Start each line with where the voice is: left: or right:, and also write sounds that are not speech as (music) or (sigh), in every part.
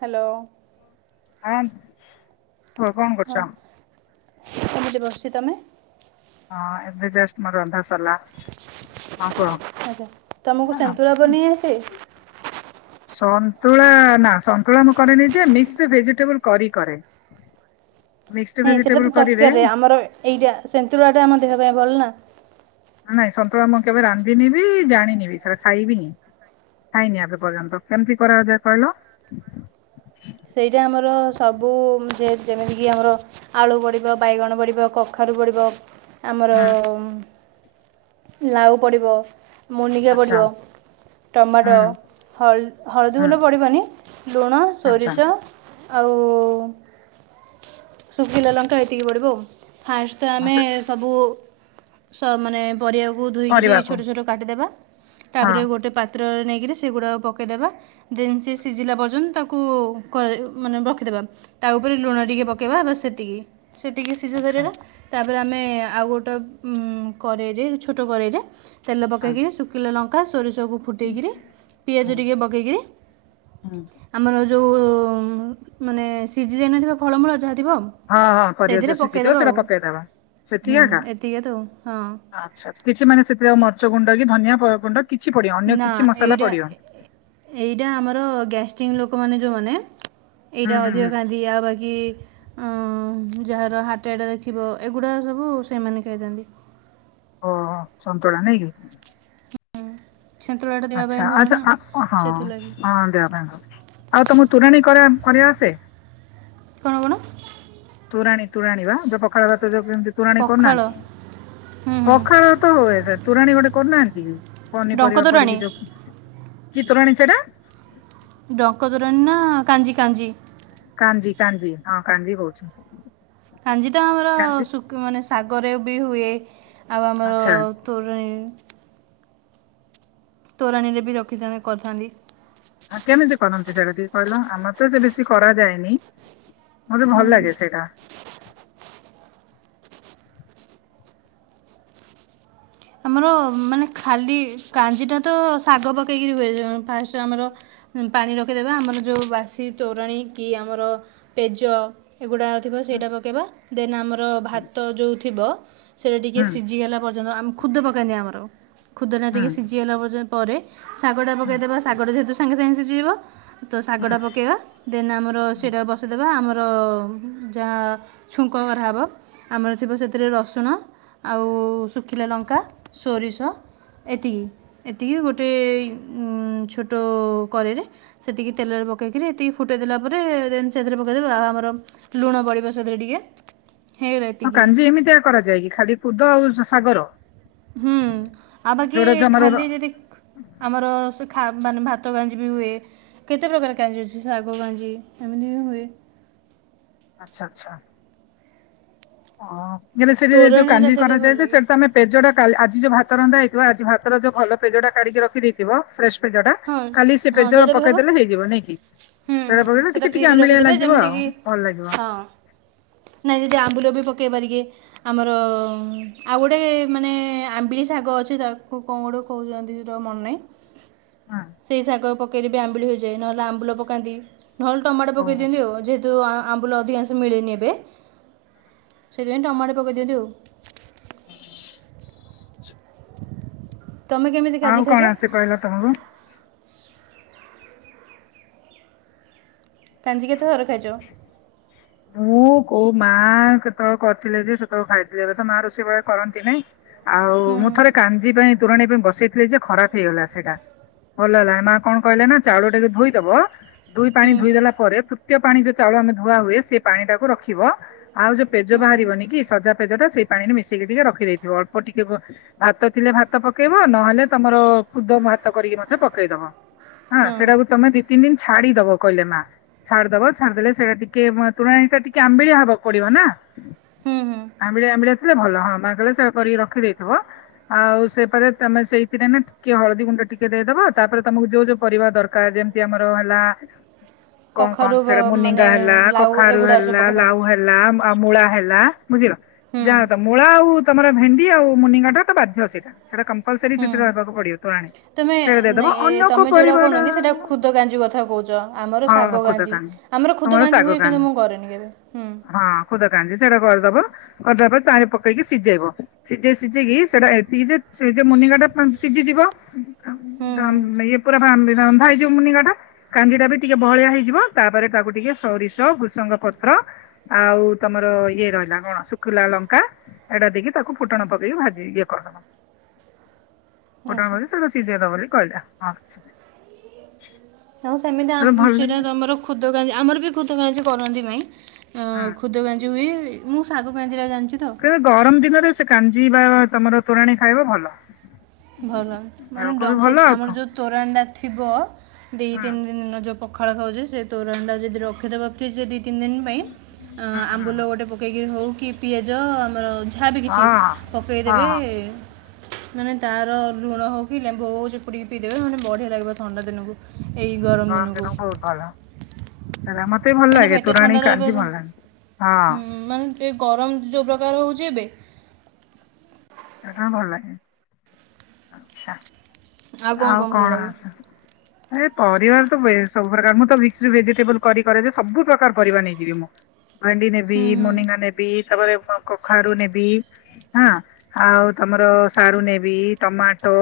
right: Hello.
left: ହ କୁହ କଣ
right: ହଁ
left: କରୁଛ?
right: ଏମିତି ବସିଛି ତମେ?
left: ହଁ ଏବେ ଜଷ୍ଟ ମୋ ରନ୍ଧା ସରିଲା ହଁ କୁହ।
right: ଆଛା ତମକୁ ସନ୍ତୁଳା ବନେଇ ଆସେ।
left: ସନ୍ତୁଳା ନା ସନ୍ତୁଳା ମୁଁ କରେନି ଯେ ମିକ୍ସ ଭେଜିଟେବୁଲ୍ କରି କରେ। ମିକ୍ସଡ
right: ନାଇଁ ସେଟା
left: ଭେଜିଟେବୁଲ
right: ତ
left: କରିରେ
right: ତରକାରୀରେ ଆମର ଏଇଟା ସନ୍ତୁଳା ଟା ଆମ ଦେହ ପାଇଁ ଭଲ ନା।
left: ନାଇଁ ସନ୍ତୁଳା ମୁଁ କେବେ ରାନ୍ଧିନିି ବି ଜାଣିନି ବି ସେଟା ଖାଇବି ନି। ଖାଇନି ଏବେ ପର୍ଯ୍ୟନ୍ତ କେମିତି କରା ଯାଏ କହିଲ।
right: ସେଇଟା ଆମର ସବୁ ଯେମିତିକି ଆମର। ଆଳୁ ପଡ଼ିବ ବାଇଗଣ ପଡ଼ିବ କଖାରୁ ପଡ଼ିବ। ଆମର
left: ହୁଁ
right: ଲାଉ ପଡ଼ିବ ମୁନିକା
left: ଆଚ୍ଛା
right: ପଡ଼ିବ। ଟମାଟୋ
left: ହୁଁ
right: ହଳ ହଳଦୀ
left: ହୁଁ
right: ଗୁଣ୍ଡ ପଡ଼ିବନି ଲୁଣ।
left: ଆଚ୍ଛା
right: ସୋରିଷ ଆଉ ଶୁଖିଲା ଲଙ୍କା ଏତିକି ପଡିବ ଆଉ। ଫାଷ୍ଟ୍
left: ହଁ,
right: ଆମେ
left: ସେ
right: ସବୁ ସ ମାନେ। ପରିବାକୁ ଧୋଇକିରି
left: କରିବାକୁ
right: ଛୋଟ ଛୋଟ କାଟିଦେବା
left: ହଁ।
right: ତାପରେ ଗୋଟେ ପାତ୍ର। ପାତ୍ରରେ ନେଇକିରି ସେଗୁଡ଼ାକ ପକାଇଦେବା ଦେନ୍ ସିଏ ସିଝିଲା ପର୍ଯ୍ୟନ୍ତ ତାକୁ। କୁ ମାନେ ରଖିଦବା ତା ଉପରେ ଲୁଣ
left: ଆଚ୍ଛା
right: ଟିକେ ପକେଇବା ବସ୍ ସେତିକି। ସେତିକି ସିଝା
left: ଆଚ୍ଛା
right: ସରିଗଲା। ତାପରେ ଆମେ ଆଉ ଗୋଟେ ଉଁ କଡ଼େଇରେ ଛୋଟ କଡ଼େଇରେ ତେଲ
left: ହଁ
right: ପକେଇକରି ଶୁଖି। ଶୁଖିଲା ଲଙ୍କା ସୋରିଷକୁ ଫୁଟେଇକିରି ପିଆଜ ଟିକେ ପକେଇକିରି।
left: ହୁଁ।
right: ଆମର ଯୋଉଁ ମାନେ ସିଝି ଯାଇନଥିବା ଫଳମୂଳ ଯାହା ଥିବ।
left: ହଁ ହଁ ପରିବା
right: ସେଇଥିରେ
left: ଯୋଉ ସିଝିଥିବ
right: ପକାଇଦେବା
left: ସେଟା
right: ଆଉ
left: ପକେଇଦବା ସେତିକି
right: ହୁଁ
left: ଏକା।
right: ଏତିକି ତ ହଁ
left: ଆଚ୍ଛା କିଛି ମାନେ ସେଥିରେ ଆଉ ମରିଚ ଗୁଣ୍ଡ କି ଧନିଆ ଗୁଣ୍ଡ କିଛି ପଡିବନି ଅନ୍ୟ
right: ନା
left: କିଛି ମସଲା
right: ଏଇଟା
left: ପଡିବନି।
right: ଏଇଟା ଆମର ଗ୍ୟାଷ୍ଟିକ୍ ଲୋକମାନେ ଯୋଉମାନେ
left: ହୁଁ
right: ଏଇଟା
left: ହୁଁ ହୁଁ
right: ଅଧିକ ଖାଆନ୍ତି। ଦିଆ ବାକି। ଅହ ଯାହାର ହାର୍ଟ ଆଟାକ୍ ଥିବ ଏଗୁଡା ସବୁ ସେମାନେ ଖାଇଥାନ୍ତି।
left: ଓହୋ ସନ୍ତୁଳା ନାଇଁକି।
right: ସନ୍ତୁଳାଟା ଦେହ ପାଇଁ
left: ଆଚ୍ଛା
right: ଭଲ
left: ଆଚ୍ଛା
right: ନା
left: ହଁ
right: ସେଥିଲାଗି
left: ହଁ ଦେହ ଭାଇ ଭଲ ଆଉ ତମକୁ ତୋରାଣୀ କରିବା ଆସେ।
right: କଣ କଣ।
left: ତୋରାଣୀ ତୋରାଣୀ ବା ଯୋଉ ପଖାଳ ଭାତ ଯୋଉ ପିଅନ୍ତି। ତୋରାଣୀ
right: ପଖାଳ
left: କରୁନାହାନ୍ତି
right: ହୁଁ ହୁଁ
left: ପଖାଳ ଭାତ ହୁଏ ତୋରାଣୀ ଗୋଟେ କରୁନାହାନ୍ତି କି।
right: ଡଙ୍କ
left: ପନିପରିବା
right: ତୋରାଣୀ
left: ପଡିକି ଯୋଉ କିି ତୋରାଣି ସେଟା।
right: ଡଙ୍କ ଦୋରଣୀ ନା କାଞ୍ଜି କାଞ୍ଜି।
left: କାଞ୍ଜି କାଞ୍ଜି ହଁ କାଞ୍ଜି ହିଁ ହଉଛି।
right: କାଞ୍ଜି ତ ଆମର ଶୁଖ ମାନେ ଶାଗରେ ବି ହୁଏ ଆଉ ଆମର।
left: ଆଚ୍ଛା।
right: ତୋରାଣି। ତୋରାଣୀରେ ବି ରଖିଥାନ୍ତୀ କରିଥାନ୍ତି।
left: ହ କେମିତି କରନ୍ତି ସେଟା ଟିକେ କହିଲ ଆମର ତ ସେ ବେଶି କରାଯାଏନି। ମତେ ଭଲ
right: ହୁଁ
left: ଲାଗେ ସେଇଟା।
right: ଆମର ମାନେ ଖାଲି କାଞ୍ଜିଟା ତ ଶାଗ ପକେଇକରି ହୁଏ ଫାଷ୍ଟ ଆମର। ପାଣି ରଖିଦେବେ ଆମର ଯୋଉଁ ବାସି ତୋରାଣ କି ଆମର ପେଜ। ଏଗୁଡ଼ା ଥିବ
left: ହୁଁ
right: ସେଇଟା ପକେଇବା ଦେନ୍ ଆମର ଭାତ ଯୋଉଁ ଥିବ। ସେଇଟା ଟିକିଏ
left: ହୁଁ
right: ସିଝିଗଲା ପର୍ଯ୍ୟନ୍ତ ଆମେ ଖୁଦ ପକାନ୍ତିି ଆମର ଖୁଦ ଟା
left: ହୁଁ।
right: ଟିକିଏ ସିଝିଗଲା ପଯ୍ୟ ପରେ। ଶାଗ ଟା
left: ହଁ
right: ପକେଇଦବା ଶାଗଟା ଯେହେତୁ ସାଙ୍ଗେ ସାଙ୍ଗେ ଶିଝିଯିବ। ତ
left: ହଁ
right: ଶାଗଟା ପକେଇବା ଦେନ୍ ଆମର
left: ହଁ
right: ସେଇଟା ବସେଇଦେବା ଆମର। ଯାହା ଛୁଙ୍କ କରାହବ ଆମର ଥିବ ସେଥିରେ ରସୁଣ ଆଉ ଶୁଖିଲା ଲଙ୍କା। ଙ୍କା ସୋରିଷ। ଏତିକି ଏତିକି ଗୋଟେ ଛୋଟ କରେଇରେ। ସେତିକି ତେଲରେ ପକେଇକିରି ଏତିକି ଫୁଟାଇ ଦେଲା ପରେ ଦେନ୍ ସେଥିରେ ପକାଇଦେବା ଆଉ ଆମର। ଲୁଣ ପଡିବ ସେଥିରେ ଟିକେ। ହେଇଗଲା
left: ହଁ
right: ଏତିକି
left: କାଞ୍ଜି ଏମିତି ଏକା କରାଯାଏ କି ଖାଲି ଖୁଦ ଆଉ ଶାଗର।
right: ହୁଁ ଆଉ ବାକି
left: ଯୋଉଟା ଯୋଉ ଆମର ର-
right: ଖାଲି ଯଦି। ଆମର ସେ ମାନେ ଭାତ କାଞ୍ଜି ବି ହୁଏ। କେତେ ପ୍ରକାର କାଞ୍ଜି ଅଛି, ଶାଗ କାଞ୍ଜି, ଏମିତି ବି ହୁଏ।
left: ଆଛା ଆଛା। ଓ, ହେଲେ ସେଠି ଯୋଉ
right: ତୋରାଣୀଟା
left: କାଞ୍ଜି
right: ଦେଲେ ଭଲ
left: କରାଯାଏ
right: ଲାଗେ
left: ସେଠି ତ ଆମେ - ପେଜଟାକା ଆଜି ଯୋଉ ଭାତ ରନ୍ଧା ହେଇଥିବ ଆଜି ଭାତର ଯୋଉ ଭଲ ପେଜ ଟା କାଢିକି ରଖିଦେଇଥିବ ଫ୍ରେସ ପେଜ ଟା,
right: ହଁ
left: କାଲି ସେ
right: ସ- ହଁ
left: ପେଜଟା
right: ସେଇଟା ବି ହେବ
left: ପକେଇଦେଲେ ହେଇଯିବ ନାଇଁ କି?
right: ହୁଁ
left: ସେଟା
right: ହୁଁ
left: ପକେଇଲେ
right: ସେଇଟା
left: ଟିକେ ଟିକେ
right: ଫ୍ରିଜରେ
left: ଆମ୍ବିଳିଆ
right: ରଖିଦେବେ
left: ଲାଗିବ ଆଉ
right: ଯେମିତିକି
left: ଭଲ ଲାଗିବ।
right: ହଁ ନାଇଁ ଯଦି ଆମ୍ବୁଲ ବି ପକେଇବା ଟିକେ। ଆମର ଆଉ ଗୋଟେ ମାନେ ଆମ୍ବିଲି ଶାଗ ଅଛି ତାକୁ କଣ ଗୋଟେ କହୁଛନ୍ତି ତ ମନେନାଇଁ।
left: ହଁ ଅଁ
right: ସେଇ ଶାଗ ପକେଇକ ବି ଆମ୍ବିଳି ହୋଇଯାଏ ନହେଲେ ଆମ୍ବୁଲ ପକାନ୍ତି। ନହେଲେ ଟମାଟୋ
left: ହଉ
right: ପକେଇ ଦିଅନ୍ତି ଆଉ, ଯେହେତୁ ଆମ୍ବୁଲ ଅଧିକାଂଶ ମିଳେନି ଏବେ। ସେଇଥିପାଇଁ ଟମାଟ ପକେଇ ଦିଅନ୍ତି ଆଉ।
left: ହୁଁ
right: ତମେ କେମିତି? କାଜି
left: ଆଉ
right: ଖାଇଛ
left: କଣ ଆସି କହିଲା ତମକୁ?
right: କାଞ୍ଜି କେତେ ଘର ଖାଇଛ?
left: ମୁଁ କୋଉ ମା କେତେବେଳେ କରିଥିଲେ ଯେ ସେତେବେଳେ ଖାଇଥିଲି, ଏବେ ତ ମା ରୋଷେଇ (unintelligible) କରନ୍ତି ନାଇଁ। ଆଉ
right: ହୁଁ
left: ମୁଁ ଥରେ କାଞ୍ଜି ପାଇଁ, ତୋରାଣି ପାଇଁ ବସେଇଥିଲି ଯେ, ଖରାପ ହେଇଗଲା ସେଇଟା। ଭଲ ହେଲା ମା କଣ କହିଲେ ନା, ଚାଉଳ ଟିକେ ଧୋଇଦବ ଦୁଇ ପାଣି
right: ହୁଁ
left: ଧୋଇଦେଲା ପରେ ତୃତୀୟ ପାଣି ଯୋଉ ଚାଉଳ ଆମେ ଧୁଆ ହୁଏ, ସେ ପାଣି ଟାକୁ ରଖିବ ଆଉ ଯୋଉ ପେଜ
right: ହୁଁ
left: ବାହାରିବନି କି, ସଜା ପେଜ ଟା ସେଇ ପାଣିରେ ମିଶେଇକି ଟିକେ ରଖିଦେଇଥିବ, ଅଳ୍ପ ଟିକେ ଭାତ ଥିଲେ ଭାତ ପକେଇବ, ନହେଲେ ତମର ଖୁଦ ଭାତ କରିକି ମଧ୍ୟ ପକେଇଦବ। ହଁ ସେଟାକୁ ତମେ ଦି ତିନ ଦିନ ଛାଡିଦବ କହିଲେ ମା, ଛାଡିଦବ ଛାଡିଦେଲେ ସେଇଟା ଟିକେ ତୋରାଣିଟା ଟିକେ ଆମ୍ବିଳିଆ ହବାକୁ ପଡିବ ନା,
right: ହୁଁ ହୁଁ
left: ଆମ୍ବିଳିଆ ଆମ୍ବିଳିଆ ଭଲ ହଁ, ମା କହଲେ ସେଟା କରିକି ରଖିଦେଇଥିବ ଆଉ ସେପ ତମେ ସେଇଥିରେ ନା ଟିକେ ହଳଦୀ ଗୁଣ୍ଡ ଟିକେ ଦେଇଦବ, ତାପରେ ତମକୁ ଯୋଉ ଯୋଉ ପରିବା ଦରକାର ଯେମତି ଆମର ହେଲା କଣ
right: କଖାରୁ
left: କହନ୍ତି ସେଇଟା
right: ମାନେ ଲାଉ, ଏଗୁଡ଼ାକ ସବୁ ପକେଇଥାନ୍ତି।
left: ଭଲ ଆ, ମୂଳା ହେଲା ବୁଝିଲ?
right: ହୁଁ
left: ଯାହା ତମେ ମୂଳା ଆଉ ତମର ଭେଣ୍ଡି ଆଉ (unintelligible) ତ ବାଧ୍ୟ ସେଇଟା ସେଇଟା କମ୍ପଲସରି ସେଥିରେ ରହିବାକୁ ପଡିବ ତୋରାଣି।
right: ତମେ ତମେ ଯୋଉଟା କହୁନ କି ସେଇଟା ଖୁଦ ଗାଞ୍ଜି କଥା କହୁଛ ଆମର
left: ହଁ
right: ଶାଗ
left: ଖୁଦ
right: ଗାଞ୍ଜି।
left: କାନି
right: ଆମର
left: ତମର
right: ଖୁଦକାଞ୍ଜି
left: ଶାଗ
right: ହୁଏ
left: କାନି
right: କିନ୍ତୁ ମୁଁ କରେନି କେବେ ହୁଁ।
left: ହଁ ଖୁଦ କାଞ୍ଜି ସେଇଟା କରିଦବ, କରିଦବା ପରେ ଚାରି ପକେଇକି ସିଝେଇବ। ସିଝେଇ ସିଝେଇକି ସେଟା ଏତିକି ଯେ ମୁନିଗା ଟା ସିଝିଯିବ।
right: ହୁଁ ହୁଁ
left: ଇଏ ପୁରା (unintelligible) ରନ୍ଧା ହେଇଯିବ ମୁନି କାଟା। କାଞ୍ଜି ଟା ବି ଟିକେ ବହଳିଆ ହେଇଯିବ ତାପରେ ତାକୁ ଟିକେ ସୋରିଷ ଘୃସଙ୍ଗ ପତ୍ର ଆଉ ତମର ଇଏ ରହିଲା କଣ, ଶୁଖୁିଲା ଲଙ୍କା। ଏଇଟା ଦେଇକି ତାକୁ ଫୁଟଣ ପକେଇକି ଭାଜି ଇଏ କରିଦେଲ। ଫୁଟଣ
right: ଆଚ୍ଛା
left: ପକେଇକି ସେଇଠୁ ସିଜିଗଲା ବୋଲି କହିଲା, ହଁ।
right: ଆଉ
left: ନାହିଁ
right: ସେମିତି
left: ଭଲ
right: ସେଇଟା
left: ହୁଁ।
right: ଆମର କ୍ଷୁଦ କାର୍ ଆମର ବି ଖୁଦ କାଞ୍ଜି କରନ୍ତି ମାଇଁ। ଖୁଦ କାଞ୍ଜି ହୁଏ, ମୁଁ ଶାଗ କାଞ୍ଜି ଟା ଜାଣିଛି ତ।
left: କିନ୍ତୁ ଗରମ ଦିନରେ ସେ କାଞ୍ଜି ବା ତମର ତୋରାଣି ଖାଇବ ଭଲ।
right: ଭଲ ମାନେ
left: ଦେହକୁ ବି
right: ଡଙ୍କ
left: ଭଲ ଆଉ
right: ଆମର
left: କଣ।
right: ଯେଉଁ ତୋରାଣଟା ଥିବ ଦୁଇ
left: ହୁଁ
right: ତିନି
left: ହୁଁ
right: ଦିନର ଯେଉଁ ପଖାଳ ଖାଉଛି ସେ ତୋରାଣଟା ଯଦି ରଖିଦେବା ଫ୍ରିଜରେ ଦୁଇ ତିନି ଦିନ ପାଇଁ,
left: ହୁଁ ହୁଁ।
right: ଆମ୍ବୁଲ ଗୋଟେ ପକେଇକି ହେଉ କି ପିଆଜ, ଆମର ଯାହା ବି
left: ହଁ
right: କିଛି
left: ହଁ
right: ପକାଇଦେବେ
left: ହଁ ହଁ
right: ମାନେ ତା ର ଲୁଣ ହଉ କି ଲେମ୍ବୁ ହଉ ଚିପୁଡ଼ିକି ପିଇ ଦେବେ, ମାନେ ବଢିଆ ଲାଗିବ ଥଣ୍ଡା ଦିନକୁ। ଏଇ ଗରମ
left: ତୋରାଣୀ ଦିନ
right: ଦିନକୁ।
left: ବହୁତ ଭଲ ଶେରା ମତେ ଭଲ
right: ମାନେ
left: ଲାଗେ
right: ପେଟ
left: ତୋରାଣୀ
right: ଥଣ୍ଡା ରହିବ
left: କାନ୍ତି ଭଲ ଲାଗନେ ହଁ।
right: ମାନେ ଟିକେ ଗରମ ଯୋଉ ପ୍ରକାର ହେଉଛି ଏବେ
left: ସେଟା ଭଲ ଲାଗେ ଆଛା। ଆଉ କଣ ଆସ ଏ ପରିବାର ତ ସବୁ ପ୍ରକାର ମୁଁ ତ ଭେଜିଟେବୁଲରେ ସବୁ ପ୍ରକାର ପରିବା ନେଇଯିବି ମୁଁ ଭାଣ୍ଡି ନେବି
right: ହୁଁ
left: ମୁନିଙ୍ଗା ନେବି ତାରେ କଖାରୁ ନେବି ହାଁ। ଆଉ ତମର ସାରୁ ନେବି ଟମାଟୋ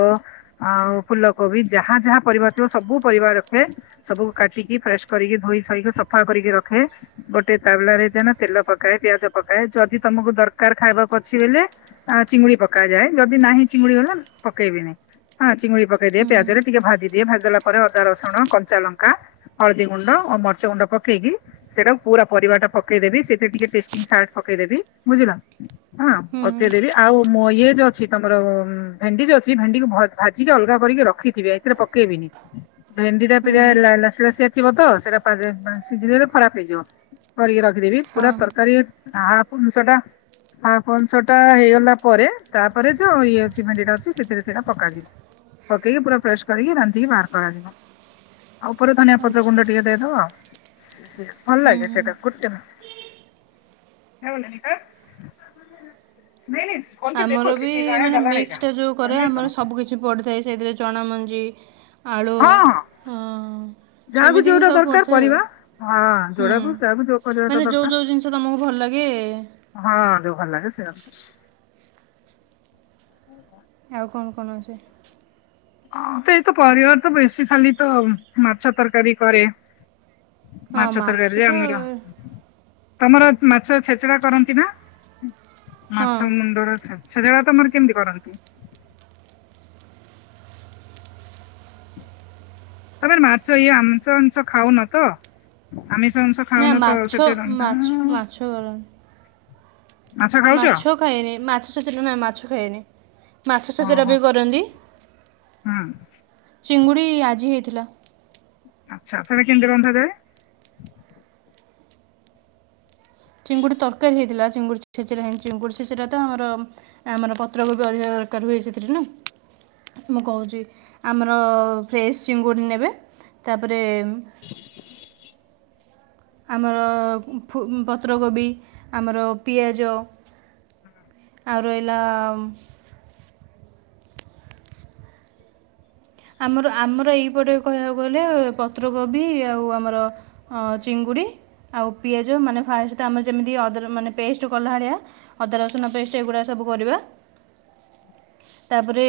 left: ଆଉ ଫୁଲକୋବି ଯାହା ଯାହା ପରିବା ଥିବ ସବୁ ପରିବା ରଖେ। ସବୁ କାଟିକି ଫ୍ରେଶ କରିକି ଧୋଇ ସୋଇକି ସଫା କରିକି ରଖେ। ଗୋଟେ ତାବଲାରେ ଯେ ତେଲ ପକାଏ ପିଆଜ ପକାଏ ଯଦି ତମକୁ ଦରକାର ଖାଇବାକୁ ଅଛି ବୋଇଲେ ଆ ଚିଙ୍ଗୁଡି ପକାଯାଏ ଯଦି ନାହିଁ ଚିଙ୍ଗୁଡି ଗଲା ପକେଇବିନି ହଁ ଚିଙ୍ଗୁଡି ପକେଇ ପକେଇ ଦିଏ
right: ହୁଁ ହୁଁ
left: ପିଆଜରେ ଟିକେ ଭାଜିଦିଏ ଭାଜିଦେଲା ପରେ ଅଦା ରସୁଣ କଞ୍ଚା ଲଙ୍କା ହଳଦୀ ଗୁଣ୍ଡ ଓ ମର୍ଚ୍ଚ ଗୁଣ୍ଡ ପକେଇକି ସେଇଟାକୁ ପୁରା ପରିବାଟା ପକେଇଦବି ସେଥିରେ ଟିକେ ତେଷ୍ଟିଂ ସଲ୍ଟ ପକେଇଦେବି ବୁଝିଲ? ହଁ ଓ
right: ହୁଁ
left: ପକେଇ ଦେବି। ଆଉ ମୁଁ ଇଏ ଯୋଉ ଅଛି ତମର ଭେଣ୍ଡିଜ ଅଛି ଭେଣ୍ଡି କି ଭାଜିକି ଅଲଗା କରିକି ରଖିଥିବେ। ସେଥିରେ ପକେଇବିନି। ଭେଣ୍ଡିଟା
right: ହୁଁ
left: ପିଲା
right: ହୁଁ
left: ଲାସି ଲାସିଆ ଥିବ ତ ସେଇଟା ସିଝିନରେ ଖରାପ ହେଇଯିବ। କରିକି ରଖିଦେବି ପୁରା
right: ହଁ
left: ତରକାରୀ ହାଂଶଟା ହାପ୍ ଅଂଶଟା ହେଇଗ ଲା ପରେ ତାପରେ ଯୋଉ ଇଏ ଅଛି ଭେଣ୍ଡିଟା ଅଛି ସେଥିରେ ସେଇଟା ପକାଯିବ। ପକେଇକି ପୁରା ଫ୍ରେସ୍ କରିକି ରାନ୍ଧିକୀ ବାହାର କରାଯିବ। ଆଉ ଉପରେ ଧନିଆ ପତ୍ର
right: ଆଚ୍ଛା
left: ଗୁଣ୍ଡ ଟିକେ ଦେଇଦବା। ଭଲ
right: ହୁଁ
left: ଲାଗେ
right: ହୁଁ
left: ସେଟା ଗୁଟେ ମିନିଟ୍। ଫିନିଶ୍।
right: ଆମର ବି ମାନେ ମିକ୍ସଟା ଯୋଉ କରେ ଆମର ସବୁ କିିଛି ପଡ଼ିଥାଏ ସେଇଥିରେ ଚଣା ମଞ୍ଜି ଆଳୁ
left: ହଁ
right: ହଁ
left: ଯାହାକୁ
right: ସେମିତି ହିଁ
left: ଯୋଉଟା
right: ସବୁ
left: ଦରକାର
right: କରିଥାଏ ଆ
left: କରିବା ହଁ
right: ହୁଁ
left: ଯୋଉଟାକୁ ଯାହାକୁ ଯୋଉ କରିବାଟା
right: ମାନେ ଯୋଉ
left: ଦରକାର
right: ଯୋଉ ଜିନିଷ ତ ତମକୁ ଭଲ ଲାଗେ
left: ହଁ ଯୋଉ ଭଲ ଲାଗେ ସେ (inaudible)
right: ଆଉ କଣ କଣ ଅଛି?
left: ସେତ ପରିବାର ତ ବେଶୀ ଖାଲି ତ ମାଛ ତରକାରୀ କରେ।
right: ହଁ ମାଛ
left: ମାଛତରକାରୀ
right: ତ
left: ଆମର। ତମର ମାଛ ଛେଚଡା କରନ୍ତି ନା
right: ହଁ
left: ମାଛ ମୁଣ୍ଡର ଛେ ସେଗରା ତମର କେମିତି କରନ୍ତି? ତମ ମାଛ ଇଏ ଆମିଷ ଆମିଷ ଖାଉନ ତ ଆମିଷ ଆମିଷ
right: ନା
left: ଖାଉନ ତ ଆଉ
right: ମାଛ
left: ସେଠି ରନ୍ଧା
right: ମାଛ ମାଛ କରନ୍ତି ମାଛ ଖାଏନି ମାଛ ସେ ନ ମାଛ ଖାଏନି ମାଛଛେଚରା
left: ଓହୋ
right: ବି କରନ୍ତି
left: ହୁଁ
right: ଚିଙ୍ଗୁଡ଼ି ଆଜି ହେଇଥିଲା।
left: ଆଚ୍ଛା ସେଟା କେମିତି ରନ୍ଧା ଯାଏ?
right: ଚିଙ୍ଗୁଡ଼ି ତରକାରୀ ହେଇଥିଲା ଚିଙ୍ଗୁଡି ଛେଚରା ହେ ଚିଙ୍ଗୁଡି ଛେଚିରା ତ ଆମର ଆ ମାନେ ପତ୍ରକୋବି ଅଧିକା ଦରକାର ହୁଏ ସେଥିରେ ନା। ମୁଁ କହୁଛି ଆମର ଫ୍ରେଶ୍ ଚିଙ୍ଗୁଡ଼ି ନେବେ ତାପରେ ଆମର ଫୁ ପତ୍ରକୋବି ଆମର ପିଆଜ ଆଉ ରହିଲା ଆମର ଆମର ଏଇପଟେ କହିବାକୁ ଗଲେ ପତ୍ରକୋବି ଆଉ ଆମର ଅ ଚିଙ୍ଗୁଡି ଆଉ ପିଆଜ ମାନେ ଫାଷ୍ଟ ଆମର ଯେମିତି ଅ ମାନେ ପେଷ୍ଟ କଲା ଭଳିଆ ଅଦା ରସୁଣ ପେଷ୍ଟ ଏଗୁଡ଼ାକ ସବୁ କରିବା। ତାପରେ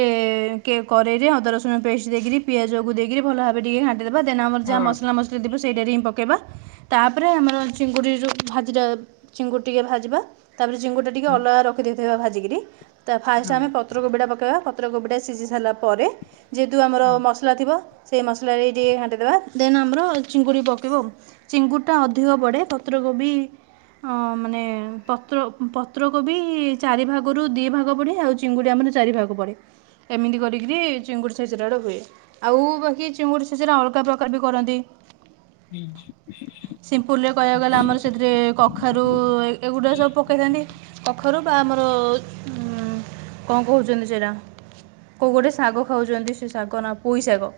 right: କଡ଼େଇରେ ଅଦା ରସୁ ଣ ପେଷ୍ଟ ଦେଇକରି ପିଆଜକୁ ଦେଇକରି ଭଲ ଭାବରେ ଟିକେ ଘାଣ୍ଟିଦେବା ଦେନ ଆମ
left: ହଁ
right: ଯାହା ମସଲା ମସଲି ଯଦି ହବ୍ ସେଇଟାରେ ହିଁ ପକେଇବା। ତାପରେ ଆମର ଚିଙ୍ଗୁଡି ରୁ ଭାଜିରା ଚିଙ୍ଗୁଡ଼ି ଟିକେ ଭାଜିବା। ତାପରେ ଚିଙ୍ଗୁଡି ଟା ଟିକେ ଅଲଗା ରଖି ଦେଇଥିବା ଭାଜିକିରି ତା ଫାର୍ଷ୍ଟ
left: ହୁଁ
right: ଆମେ ପତ୍ରକୋବି ଟା ପକେଇବା। ପତ୍ରକୋବି ଟା ସିଝି ସାରିଲା ପରେ ଯେହେତୁ ଆମର
left: ହୁଁ
right: ମସଲା ଥିବ ସେଇ ମସଲାରେ ଟିକେ ଘାଣ୍ଟିଦବା। ଦେନ୍ ଆମର ଚିଙ୍ଗୁଡ଼ି ପକେଇବ ଚିଙ୍ଗୁଡ଼ିଟା ଅଧିକ ପଡ଼େ ପତ୍ରକୋବି। ଅ ମାନେ ପତ୍ର ପତ୍ରକୋବି ଚାରି ଭାଗରୁ ଦି ଭାଗ ପଡ଼େ ଆଉ ଚିଙ୍ଗୁଡ଼ି ଆମର ଚାରି ଭାଗ ପଡେ ଏମିତି କରିକିରି ଚିଙ୍ଗୁଡ଼ି ଛେ଼ଛେଡା ଟା ହୁଏ ଆଉ ବାକି ଚିଙ୍ଗୁଡ଼ି ଛେ଼ଛେଡା ଅଲଗା ପ୍ରକାର ବି କରନ୍ତି।
left: ହୁଁ।
right: ସିମ୍ପୁଲରେ କହିବାକୁ ଗଲେ ଆମର ସେଥିରେ କଖାରୁ ଏଇ ଏଗୁଡ଼ା ସବୁ ପକେଇଥାନ୍ତି। କଖାରୁ ବା ଆମର ଉଁ କଣ କହୁଛନ୍ତି ସେଇଟା। କୋଉ ଗୋଟେ ଶାଗ ଖାଉଛନ୍ତି ସେ ଶାଗ ନା ପୁଇ ଶାଗ।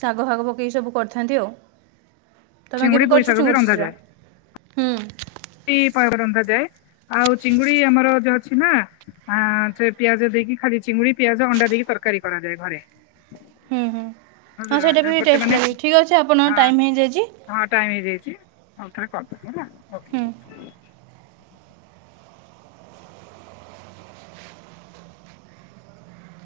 right: ଶାଗ ଫାଗ ପକେଇକ ସବୁ କରିଥାନ୍ତି ଆଉ। ତମେ
left: ଚିଙ୍ଗୁଡି
right: କେବେ
left: ପୋଇ
right: କରିଛ
left: ଶାଗ ବି
right: ଚିଙ୍ଗୁଡି ଛେଛେଡା? ହୁଁ।
left: ପୁଇ ପା ରନ୍ଧାଯାଏ ଆଉ ଚିଙ୍ଗୁଡି ଆମର ଯୋଉ ଅଛି ନା। ଆ ସେ ପିଆଜ ଦେଇକି ଖାଲି ଚିଙ୍ଗୁଡି ପିଆଜ ଅଣ୍ଡା ଦେଇକି ତରକାରୀ କରାଯାଏ ଘରେ।
right: ହୁଁ ହୁଁ ହଁ
left: ବୁଝିଲ
right: ସେଇଟା ବି
left: ଗୋଟେ ମାନେ
right: ଟେଷ୍ଟ ଲାଗେ ଠିକ୍ ଅଛି ଆପଣ
left: ହଁ
right: ଟାଇମ୍ ହେଇଯାଇଛି।
left: ହଁ ଟାଇମ ହେଇଯାଇଛି ଆଉ ଥରେ କଲ୍ କରୁଚି ହେଲା
right: ହୁଁ।
left: ଓକେ।